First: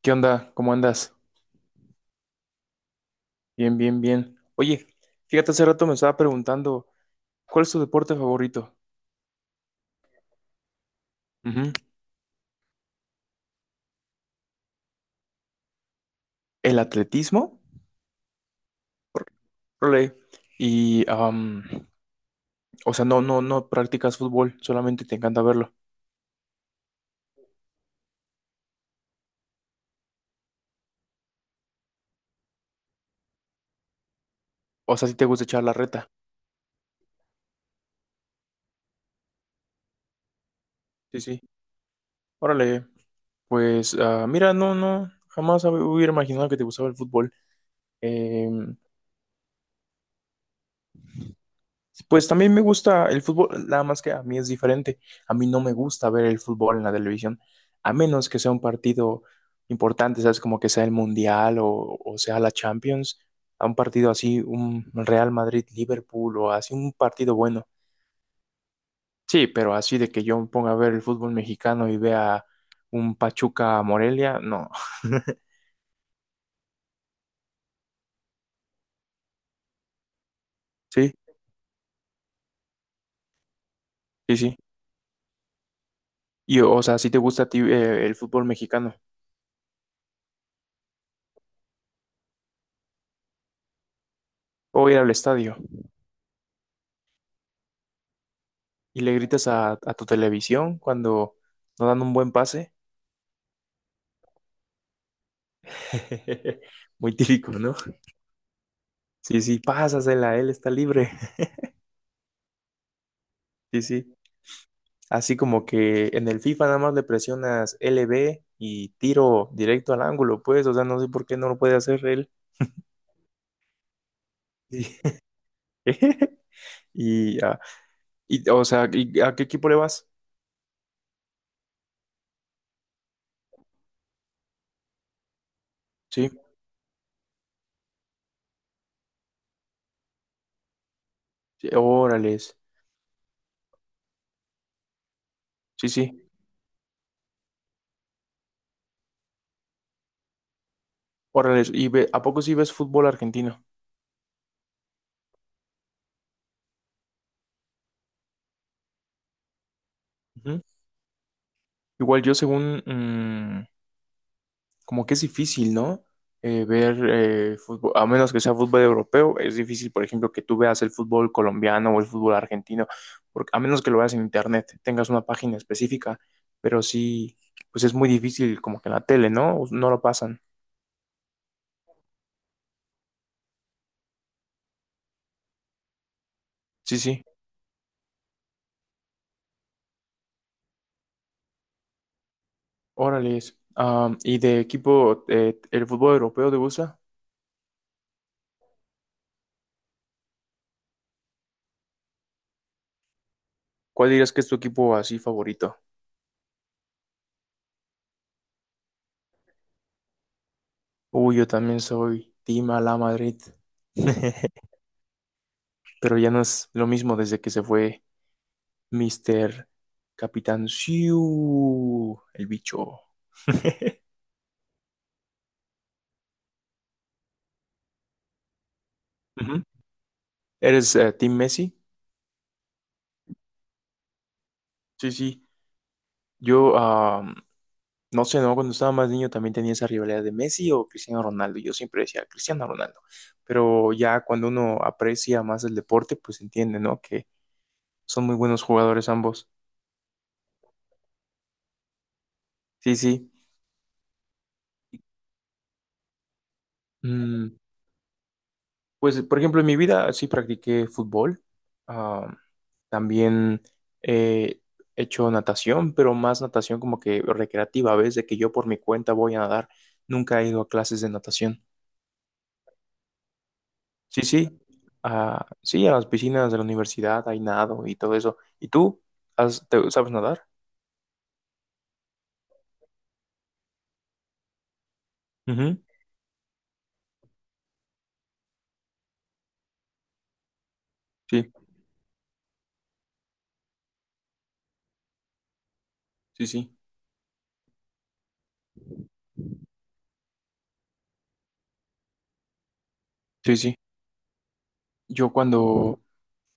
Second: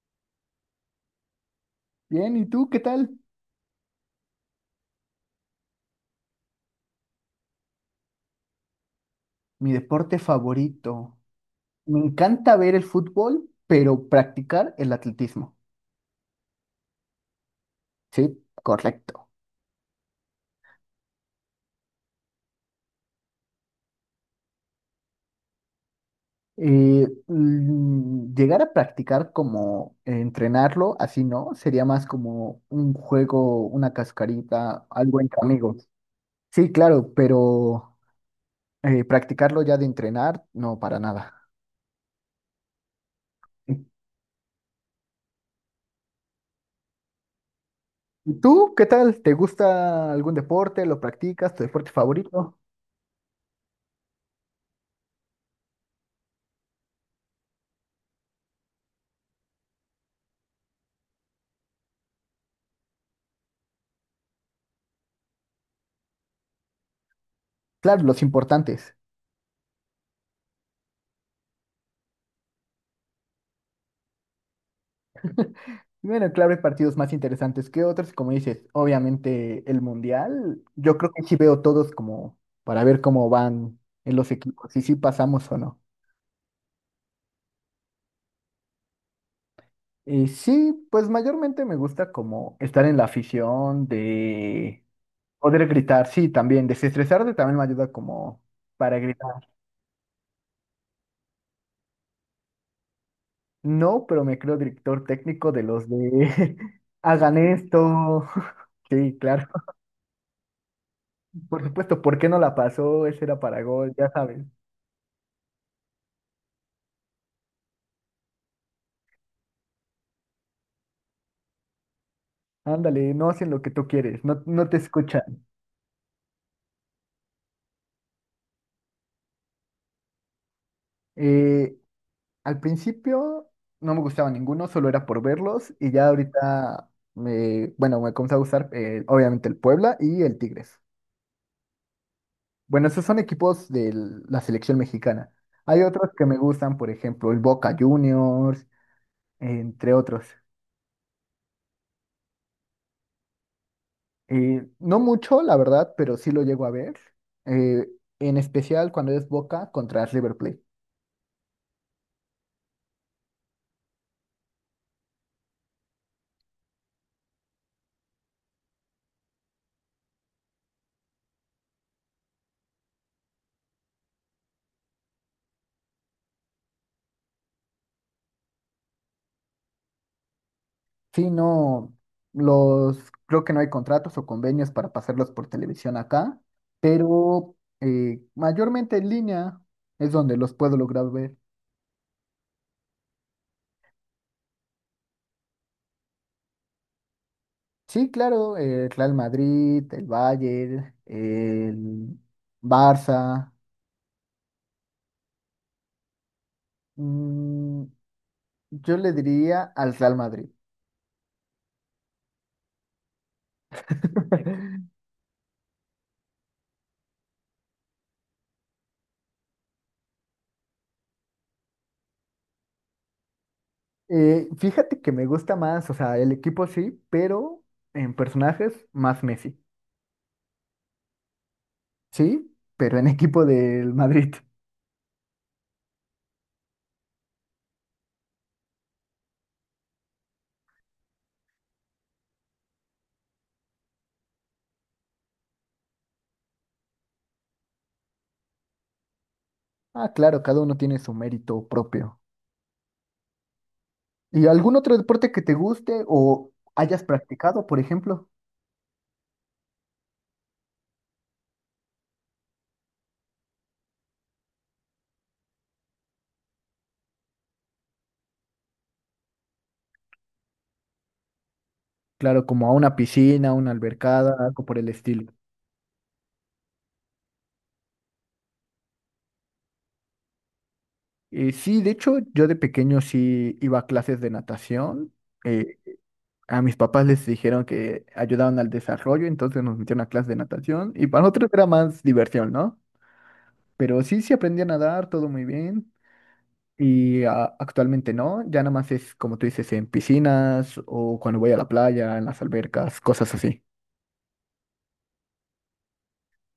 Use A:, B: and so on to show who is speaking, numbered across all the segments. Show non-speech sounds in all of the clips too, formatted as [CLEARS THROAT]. A: ¿Qué onda? ¿Cómo andas?
B: Bien, ¿y tú qué tal?
A: Bien, bien, bien. Oye, fíjate, hace rato me estaba preguntando, ¿cuál es tu deporte favorito?
B: Mi deporte favorito.
A: Ujú.
B: Me encanta ver el fútbol, pero practicar el atletismo.
A: ¿El atletismo?
B: Sí, correcto.
A: Órale. Y, o sea, no practicas fútbol, solamente te encanta verlo.
B: Llegar a practicar como entrenarlo, así no, sería más como un juego, una cascarita,
A: O sea, si
B: algo
A: te
B: entre
A: gusta echar la
B: amigos.
A: reta.
B: Sí, claro, pero practicarlo ya de entrenar, no, para
A: Sí, sí.
B: nada.
A: Órale. Pues, mira, no, no, jamás hubiera imaginado que te gustaba el fútbol.
B: ¿Y tú
A: Em,
B: qué tal? ¿Te gusta algún deporte? ¿Lo practicas? ¿Tu deporte
A: Pues también
B: favorito?
A: me gusta el fútbol, nada más que a mí es diferente. A mí no me gusta ver el fútbol en la televisión, a menos que sea un partido importante, ¿sabes? Como que sea el Mundial o sea la Champions, a un partido así, un Real Madrid-Liverpool o así, un partido bueno.
B: Claro, los importantes.
A: Sí, pero así de que yo me ponga a ver el fútbol mexicano y vea un Pachuca-Morelia, no.
B: Bueno, claro, hay partidos más interesantes que otros, como dices, obviamente el Mundial, yo creo
A: Sí,
B: que sí veo todos como para ver cómo van en los
A: sí, sí.
B: equipos, y si sí pasamos o no.
A: Y, o sea, si te gusta a ti el fútbol mexicano
B: Y sí, pues mayormente me gusta como estar en la afición, de
A: o ir al estadio.
B: poder gritar, sí, también, desestresarte también me ayuda como para
A: Y le gritas
B: gritar.
A: a tu televisión cuando no dan un buen pase.
B: No, pero me creo director técnico de los de
A: [LAUGHS]
B: [LAUGHS]
A: Muy
B: hagan
A: típico, ¿no?
B: esto. Sí,
A: Sí,
B: claro,
A: sí, pásasela, él está libre. [LAUGHS]
B: [LAUGHS] por supuesto, ¿por qué no la pasó? Ese era para
A: Sí,
B: gol, ya
A: sí.
B: sabes.
A: Así como que en el FIFA nada más le presionas LB y tiro directo al ángulo, pues, o sea, no sé por qué no lo puede hacer él.
B: Ándale, no hacen lo que tú quieres, no, no te
A: Sí.
B: escuchan.
A: [LAUGHS] Y, ah, y, o sea, ¿a qué equipo le vas?
B: Eh, Al principio no me gustaba ninguno, solo era por verlos y ya
A: Sí,
B: ahorita bueno, me comenzó a gustar obviamente el Puebla y el Tigres.
A: sí, órales,
B: Bueno, esos son equipos de la selección mexicana. Hay
A: sí,
B: otros
A: sí,
B: que me gustan, por ejemplo, el Boca Juniors, entre otros.
A: órales. ¿Y a poco sí ves fútbol argentino?
B: No mucho, la verdad, pero sí lo llego a ver, eh, en especial cuando es Boca contra River Plate.
A: Ujú. Igual yo según como que es difícil, ¿no? Ver fútbol, a menos que sea fútbol europeo, es difícil, por ejemplo, que tú veas el fútbol colombiano o el fútbol argentino, porque a menos que lo veas en internet, tengas una página específica, pero sí, pues es muy difícil, como que en la tele, ¿no? No lo pasan.
B: Sí, no, los, creo que no hay contratos o convenios para pasarlos por televisión acá,
A: Sí, sí,
B: pero mayormente en línea es donde los puedo lograr ver.
A: órale. Es. ¿Y de equipo, el fútbol europeo te gusta?
B: Sí, claro, el Real Madrid, el Bayern, el Barça.
A: ¿Cuál dirías que es tu equipo así favorito?
B: mm, yo le diría al Real Madrid.
A: Uy, yo también soy Team Ala Madrid. [LAUGHS]
B: [LAUGHS]
A: Pero ya no es lo mismo desde que se fue Mister Capitán Siu, el bicho. [LAUGHS]
B: Fíjate que me gusta más, o sea, el equipo sí, pero en personajes más Messi.
A: Ujú. ¿Eres Team Messi?
B: Sí, pero en equipo del Madrid.
A: Sí, sí. Yo, no sé, ¿no? Cuando estaba más niño también tenía esa rivalidad de Messi o Cristiano Ronaldo. Yo siempre decía Cristiano Ronaldo. Pero ya cuando uno aprecia más el deporte, pues entiende, ¿no? Que son muy buenos jugadores ambos.
B: Ah, claro, cada uno tiene su mérito propio.
A: Sí, sí.
B: ¿Y algún otro deporte que te guste o hayas
A: Mm,
B: practicado, por ejemplo?
A: Pues, por ejemplo, en mi vida sí practiqué fútbol. Ah, También eh, he hecho natación, pero más natación como que recreativa, ¿ves? De que yo por mi cuenta voy a nadar. Nunca he ido a clases de natación.
B: Claro, como a una piscina, una
A: Sí,
B: albercada,
A: sí.
B: algo por el estilo.
A: Ah, sí, a las piscinas de la universidad hay nado y todo eso. ¿Y tú? Sabes nadar?
B: Sí, de hecho, yo de pequeño sí iba a clases de natación. Eh,
A: Ujú.
B: a mis papás les dijeron que ayudaban al desarrollo, entonces nos metieron a clases de natación y para nosotros
A: Sí,
B: era más diversión, ¿no? Pero sí, sí aprendí a nadar, todo muy bien.
A: sí, sí.
B: Y actualmente no, ya nada más es como tú dices, en piscinas o cuando voy a la playa, en las albercas, cosas
A: Sí,
B: así.
A: sí. Yo cuando,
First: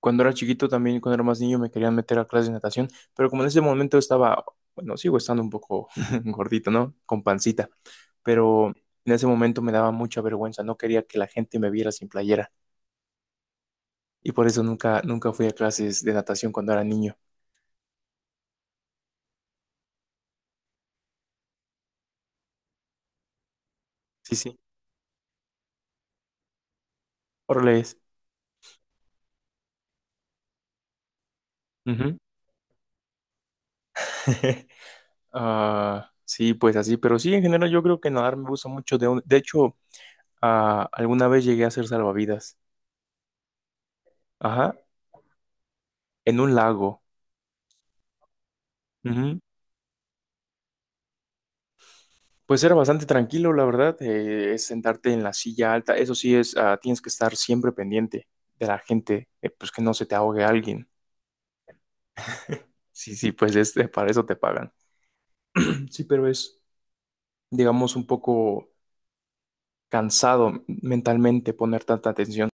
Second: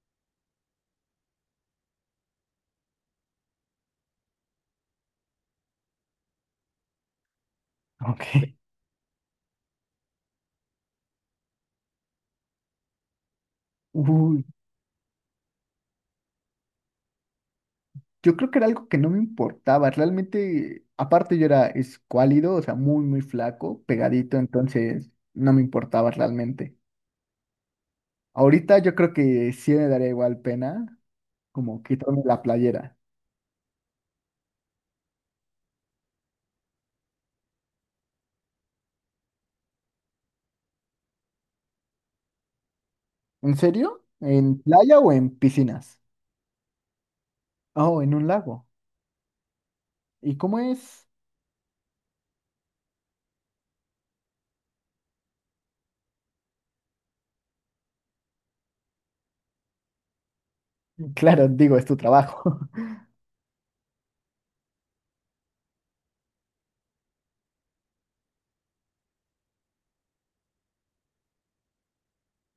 A: Cuando era chiquito también, cuando era más niño, me querían meter a clases de natación, pero como en ese momento estaba, bueno, sigo estando un poco [LAUGHS] gordito, ¿no? Con pancita,
B: Ok.
A: pero en ese momento me daba mucha vergüenza, no quería que la gente me viera sin playera y
B: Uy,
A: por eso nunca, nunca fui a clases de natación cuando era niño.
B: yo creo que era algo que no me importaba, realmente, aparte yo era escuálido, o sea, muy, muy flaco,
A: Sí,
B: pegadito,
A: sí,
B: entonces no me importaba realmente.
A: órale es.
B: Ahorita yo creo que sí me daría igual pena como
A: Ujú.
B: quitarme la playera.
A: [LAUGHS] Sí, pues así, pero sí, en general yo creo que nadar me gusta mucho. De hecho, alguna vez llegué a hacer salvavidas,
B: ¿En serio? ¿En
A: ajá,
B: playa o en piscinas?
A: en un lago.
B: Oh, en un lago. ¿Y cómo es?
A: Pues era bastante tranquilo, la verdad. Es sentarte en la silla alta. Eso sí es, tienes que estar siempre pendiente de la gente, pues que no se te ahogue alguien.
B: Claro, digo, es tu trabajo.
A: Sí, sí, pues este, para eso te pagan. [CLEARS THROAT] Sí, pero es, digamos, un poco cansado mentalmente poner tanta atención.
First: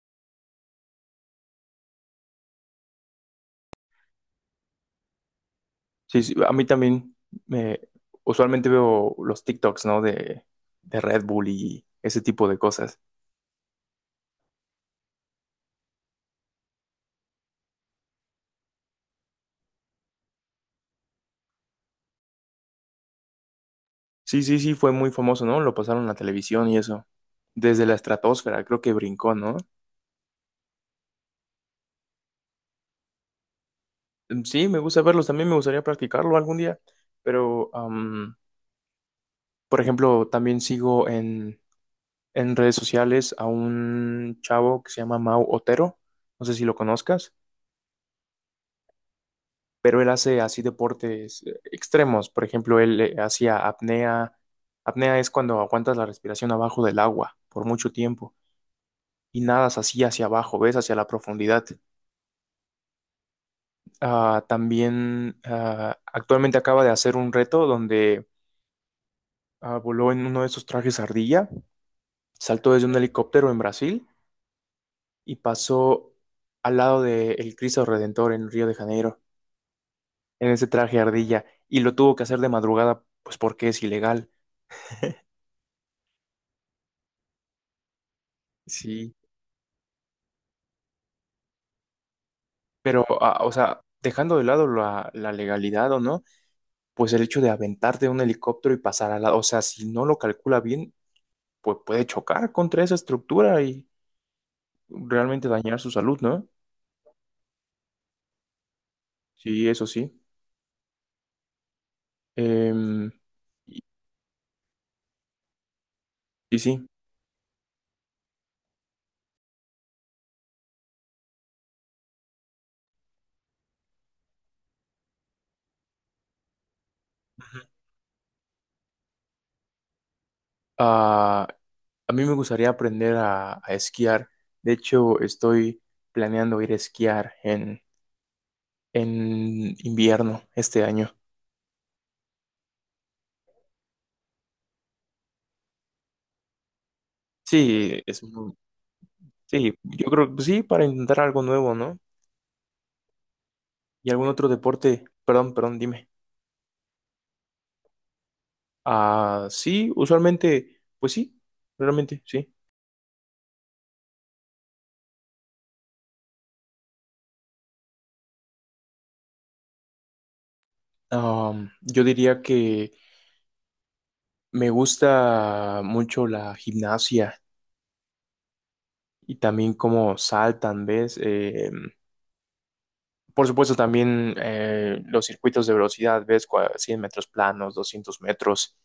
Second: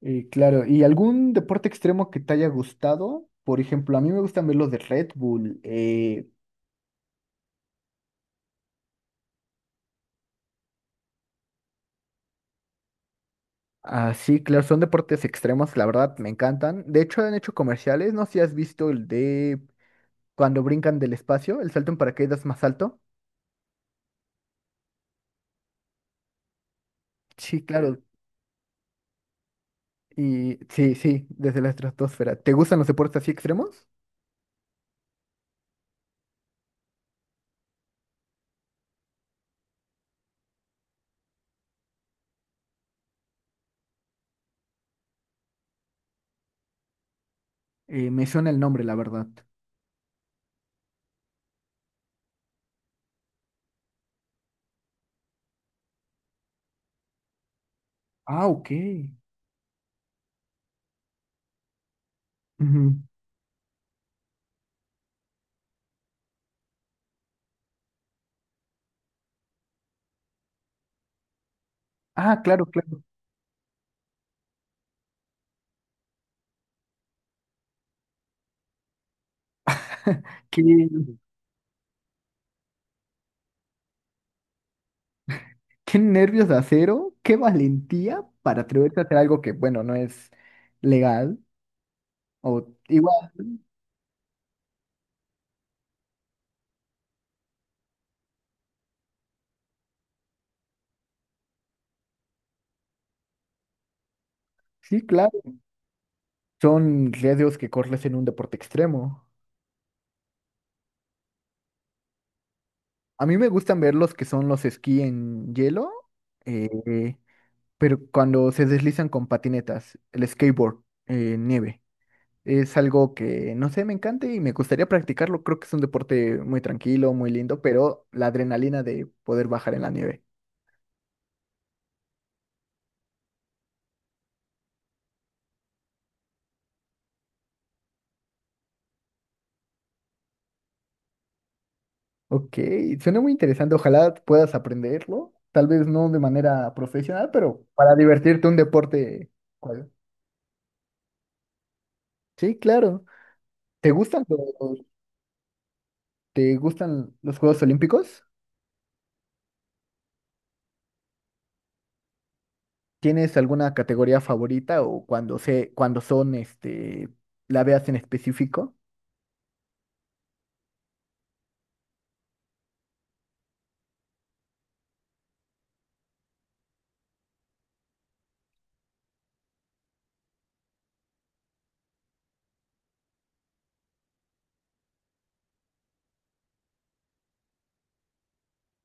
B: Claro, ¿y algún deporte extremo que te haya gustado? Por ejemplo, a mí me gustan ver los de Red Bull.
A: Sí, sí, a mí también me usualmente veo los TikToks, ¿no? De Red Bull y ese tipo de cosas.
B: Sí, claro, son deportes extremos, la verdad, me encantan. De hecho, han hecho comerciales, no sé si has visto el de cuando brincan del espacio, el salto en paracaídas más alto.
A: Sí, sí, sí, fue muy famoso, ¿no? Lo pasaron en la televisión y eso.
B: Sí,
A: Desde la
B: claro.
A: estratosfera, creo que brincó, ¿no?
B: Y sí, sí, desde la estratosfera. ¿Te gustan los deportes así extremos?
A: Sí, me gusta verlos, también me gustaría practicarlo algún día, pero, por ejemplo, también sigo en redes sociales a un chavo que se llama Mau Otero, no sé si lo conozcas,
B: Me suena el nombre, la verdad.
A: pero él hace así deportes extremos, por ejemplo, él hacía apnea, apnea es cuando aguantas la respiración abajo del agua por mucho tiempo
B: Ah, ok.
A: y nadas así hacia abajo, ves hacia la profundidad.
B: Ujú.
A: También actualmente acaba de hacer un reto donde voló en uno de esos trajes ardilla.
B: Ah, claro,
A: Saltó desde un
B: claro.
A: helicóptero en Brasil y pasó al lado del Cristo Redentor en Río de Janeiro, en
B: Que
A: ese traje ardilla, y lo tuvo que hacer de madrugada, pues porque es ilegal. [LAUGHS]
B: Qué nervios de acero, qué valentía para atreverse a
A: Sí.
B: hacer algo que, bueno, no es legal. O
A: Pero,
B: igual,
A: o sea, dejando de lado la legalidad o no, pues el hecho de aventarte de un helicóptero y pasar al lado, o sea, si no lo calcula bien, pues puede chocar contra esa estructura y
B: sí, claro,
A: realmente dañar su salud, ¿no?
B: son riesgos que corres en un deporte extremo.
A: Sí, eso sí. Em,
B: A mí me gustan
A: y,
B: ver los que son los esquí en hielo,
A: y sí.
B: eh, pero cuando se deslizan con patinetas, el skateboard, nieve. Es algo que, no sé, me encanta y me gustaría practicarlo. Creo que es un deporte muy tranquilo, muy lindo, pero la adrenalina de poder bajar en la nieve.
A: Ah, A mí me gustaría aprender a esquiar. De hecho, estoy planeando ir a esquiar en invierno este año.
B: Ok, suena muy interesante. Ojalá puedas aprenderlo. Tal vez no de manera profesional, pero para
A: Sí,
B: divertirte un deporte.
A: sí,
B: ¿Cuál?
A: yo creo que sí, para intentar algo nuevo, ¿no?
B: Sí, claro. ¿Te
A: Y
B: gustan
A: algún otro deporte. Perdón, perdón, dime.
B: te gustan los Juegos Olímpicos?
A: Ah, sí, usualmente, pues sí, realmente sí.
B: ¿Tienes alguna categoría favorita o cuando cuando son, este, la veas en específico?
A: Yo diría que me gusta mucho la gimnasia y también cómo saltan, ¿ves? Por supuesto, también los circuitos de velocidad, ves 100 metros planos, 200 metros.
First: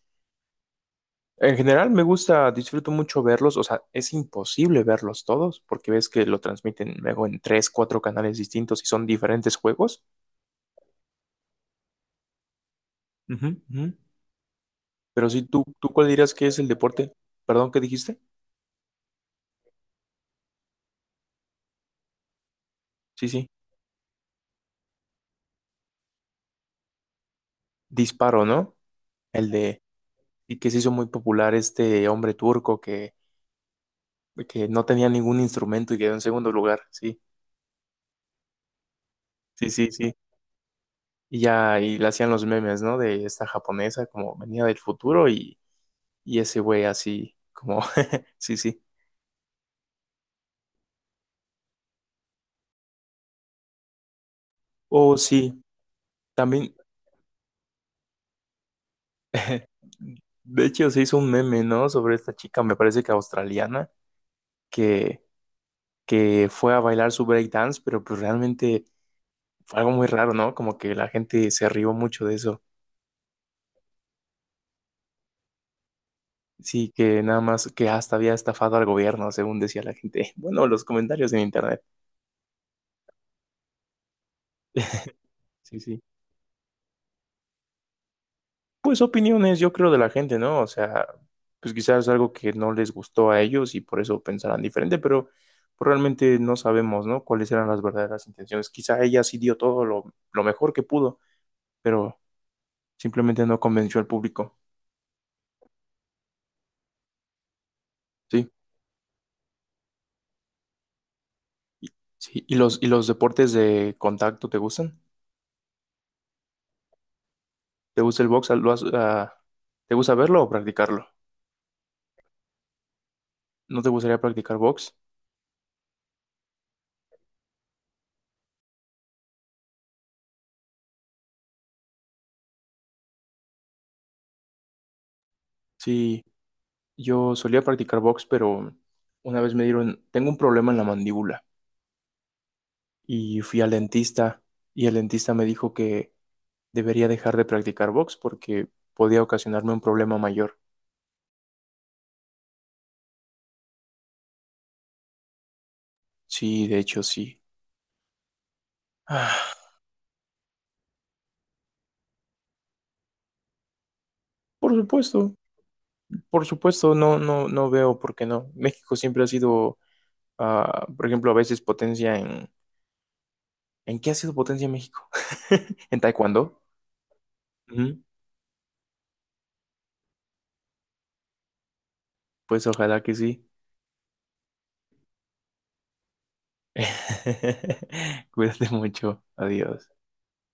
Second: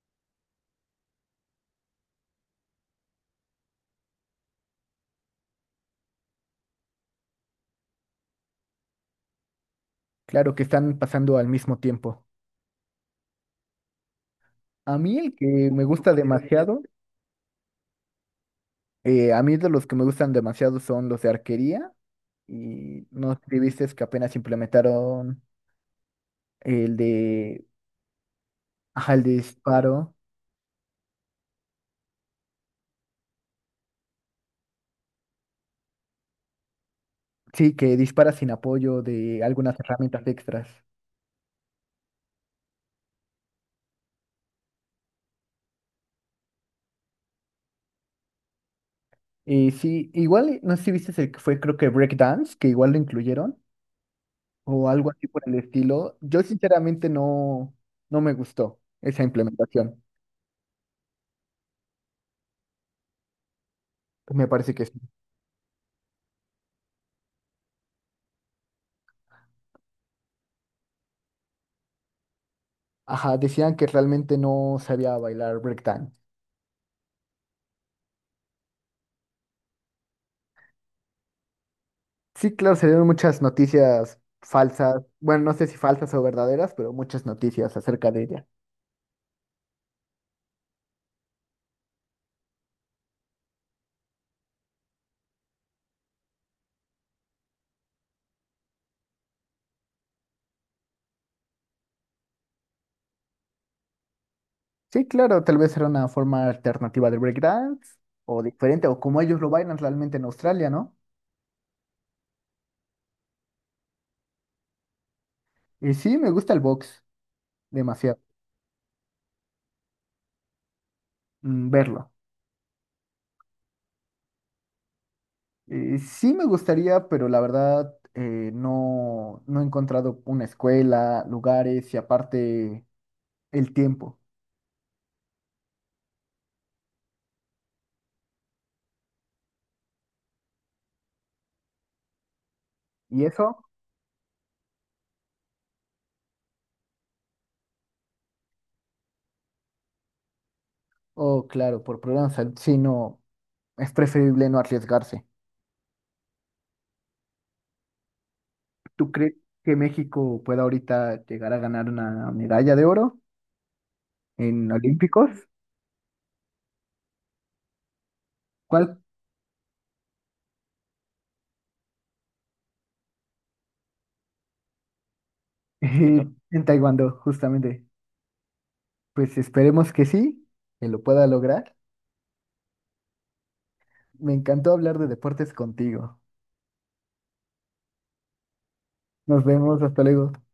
A: En general me gusta, disfruto mucho verlos, o sea, es imposible verlos todos porque ves que lo transmiten luego en tres, cuatro canales distintos y son diferentes juegos.
B: Claro que están pasando al mismo tiempo.
A: Ujú, ujú.
B: A mí
A: Pero
B: el
A: sí,
B: que
A: ¿tú,
B: me
A: tú cuál
B: gusta Ok.
A: dirías que es el
B: demasiado,
A: deporte? Perdón, ¿qué dijiste?
B: a mí de los que me gustan demasiado son los de arquería y
A: Sí,
B: no sé
A: sí,
B: si viste que apenas implementaron. el de,
A: disparo, ¿no?
B: ajá, el de
A: El de,
B: disparo,
A: y que se hizo muy popular este hombre turco que no tenía ningún instrumento y quedó en segundo lugar. Sí,
B: sí, que dispara sin apoyo de
A: sí,
B: algunas
A: sí, sí.
B: herramientas extras.
A: Y ya, y le hacían los memes, ¿no? De esta japonesa como venía del futuro y ese güey así, como, [LAUGHS] sí, sí.
B: Y sí, igual, no sé si viste el que fue, creo que Breakdance, que igual lo incluyeron, o algo
A: Oh,
B: así por el
A: sí,
B: estilo. Yo
A: también,
B: sinceramente no, no me gustó esa
A: [LAUGHS]
B: implementación.
A: de hecho se hizo un meme, ¿no? Sobre esta chica, me parece que australiana,
B: Me parece que sí.
A: que, que fue a bailar su breakdance, pero pues realmente fue algo muy raro, ¿no? Como que la gente se rió mucho de eso.
B: Ajá, decían que realmente no sabía bailar breakdance.
A: Sí, que nada más que hasta había estafado al gobierno, según decía la gente. [LAUGHS] Bueno, los comentarios en internet.
B: Sí, claro, se dieron muchas noticias falsas, bueno,
A: [LAUGHS]
B: no sé si
A: Sí, sí.
B: falsas o verdaderas, pero muchas noticias acerca de ella.
A: Pues opiniones, yo creo, de la gente, ¿no? O sea, pues quizás algo que no les gustó a ellos y por eso pensarán diferente, pero pues, realmente no sabemos, ¿no? Cuáles eran las verdaderas intenciones. Quizá ella sí dio todo lo mejor que pudo, pero simplemente no convenció al público,
B: Sí, claro, tal vez era una forma alternativa del breakdance o
A: ¿sí?
B: diferente, o como ellos lo bailan realmente en Australia, ¿no?
A: Y- Sí, ¿y los deportes de contacto te gustan?
B: Y sí, me gusta el box
A: ¿Te
B: demasiado,
A: gusta el box? ¿Te gusta verlo o practicarlo?
B: verlo.
A: ¿No te gustaría practicar box?
B: Y sí me gustaría, pero la verdad no, no he encontrado una escuela, lugares y aparte el tiempo.
A: Sí, yo solía practicar box, pero una vez me dieron, tengo un problema en la mandíbula.
B: ¿Y
A: Y
B: eso?
A: fui al dentista y el dentista me dijo que debería dejar de practicar box porque podía ocasionarme un problema mayor.
B: Oh, claro, por problemas, de salud, sí, no, es preferible no arriesgarse.
A: Sí, de hecho sí.
B: ¿Tú crees
A: Ah,
B: que México pueda ahorita llegar a ganar una medalla de oro en
A: por
B: Olímpicos?
A: supuesto, por supuesto, no, no, no veo por qué no. [LAUGHS] México
B: ¿Cuál
A: siempre ha sido, por ejemplo, a veces potencia en... ¿En qué ha sido potencia México? [LAUGHS] ¿En
B: [LAUGHS]
A: taekwondo?
B: en Taekwondo, justamente.
A: Ujú,
B: Pues esperemos que sí, que lo pueda lograr.
A: pues ojalá que sí.
B: Me encantó hablar de deportes contigo.
A: [LAUGHS] Cuídate mucho.
B: Nos vemos,
A: Adiós.
B: hasta luego.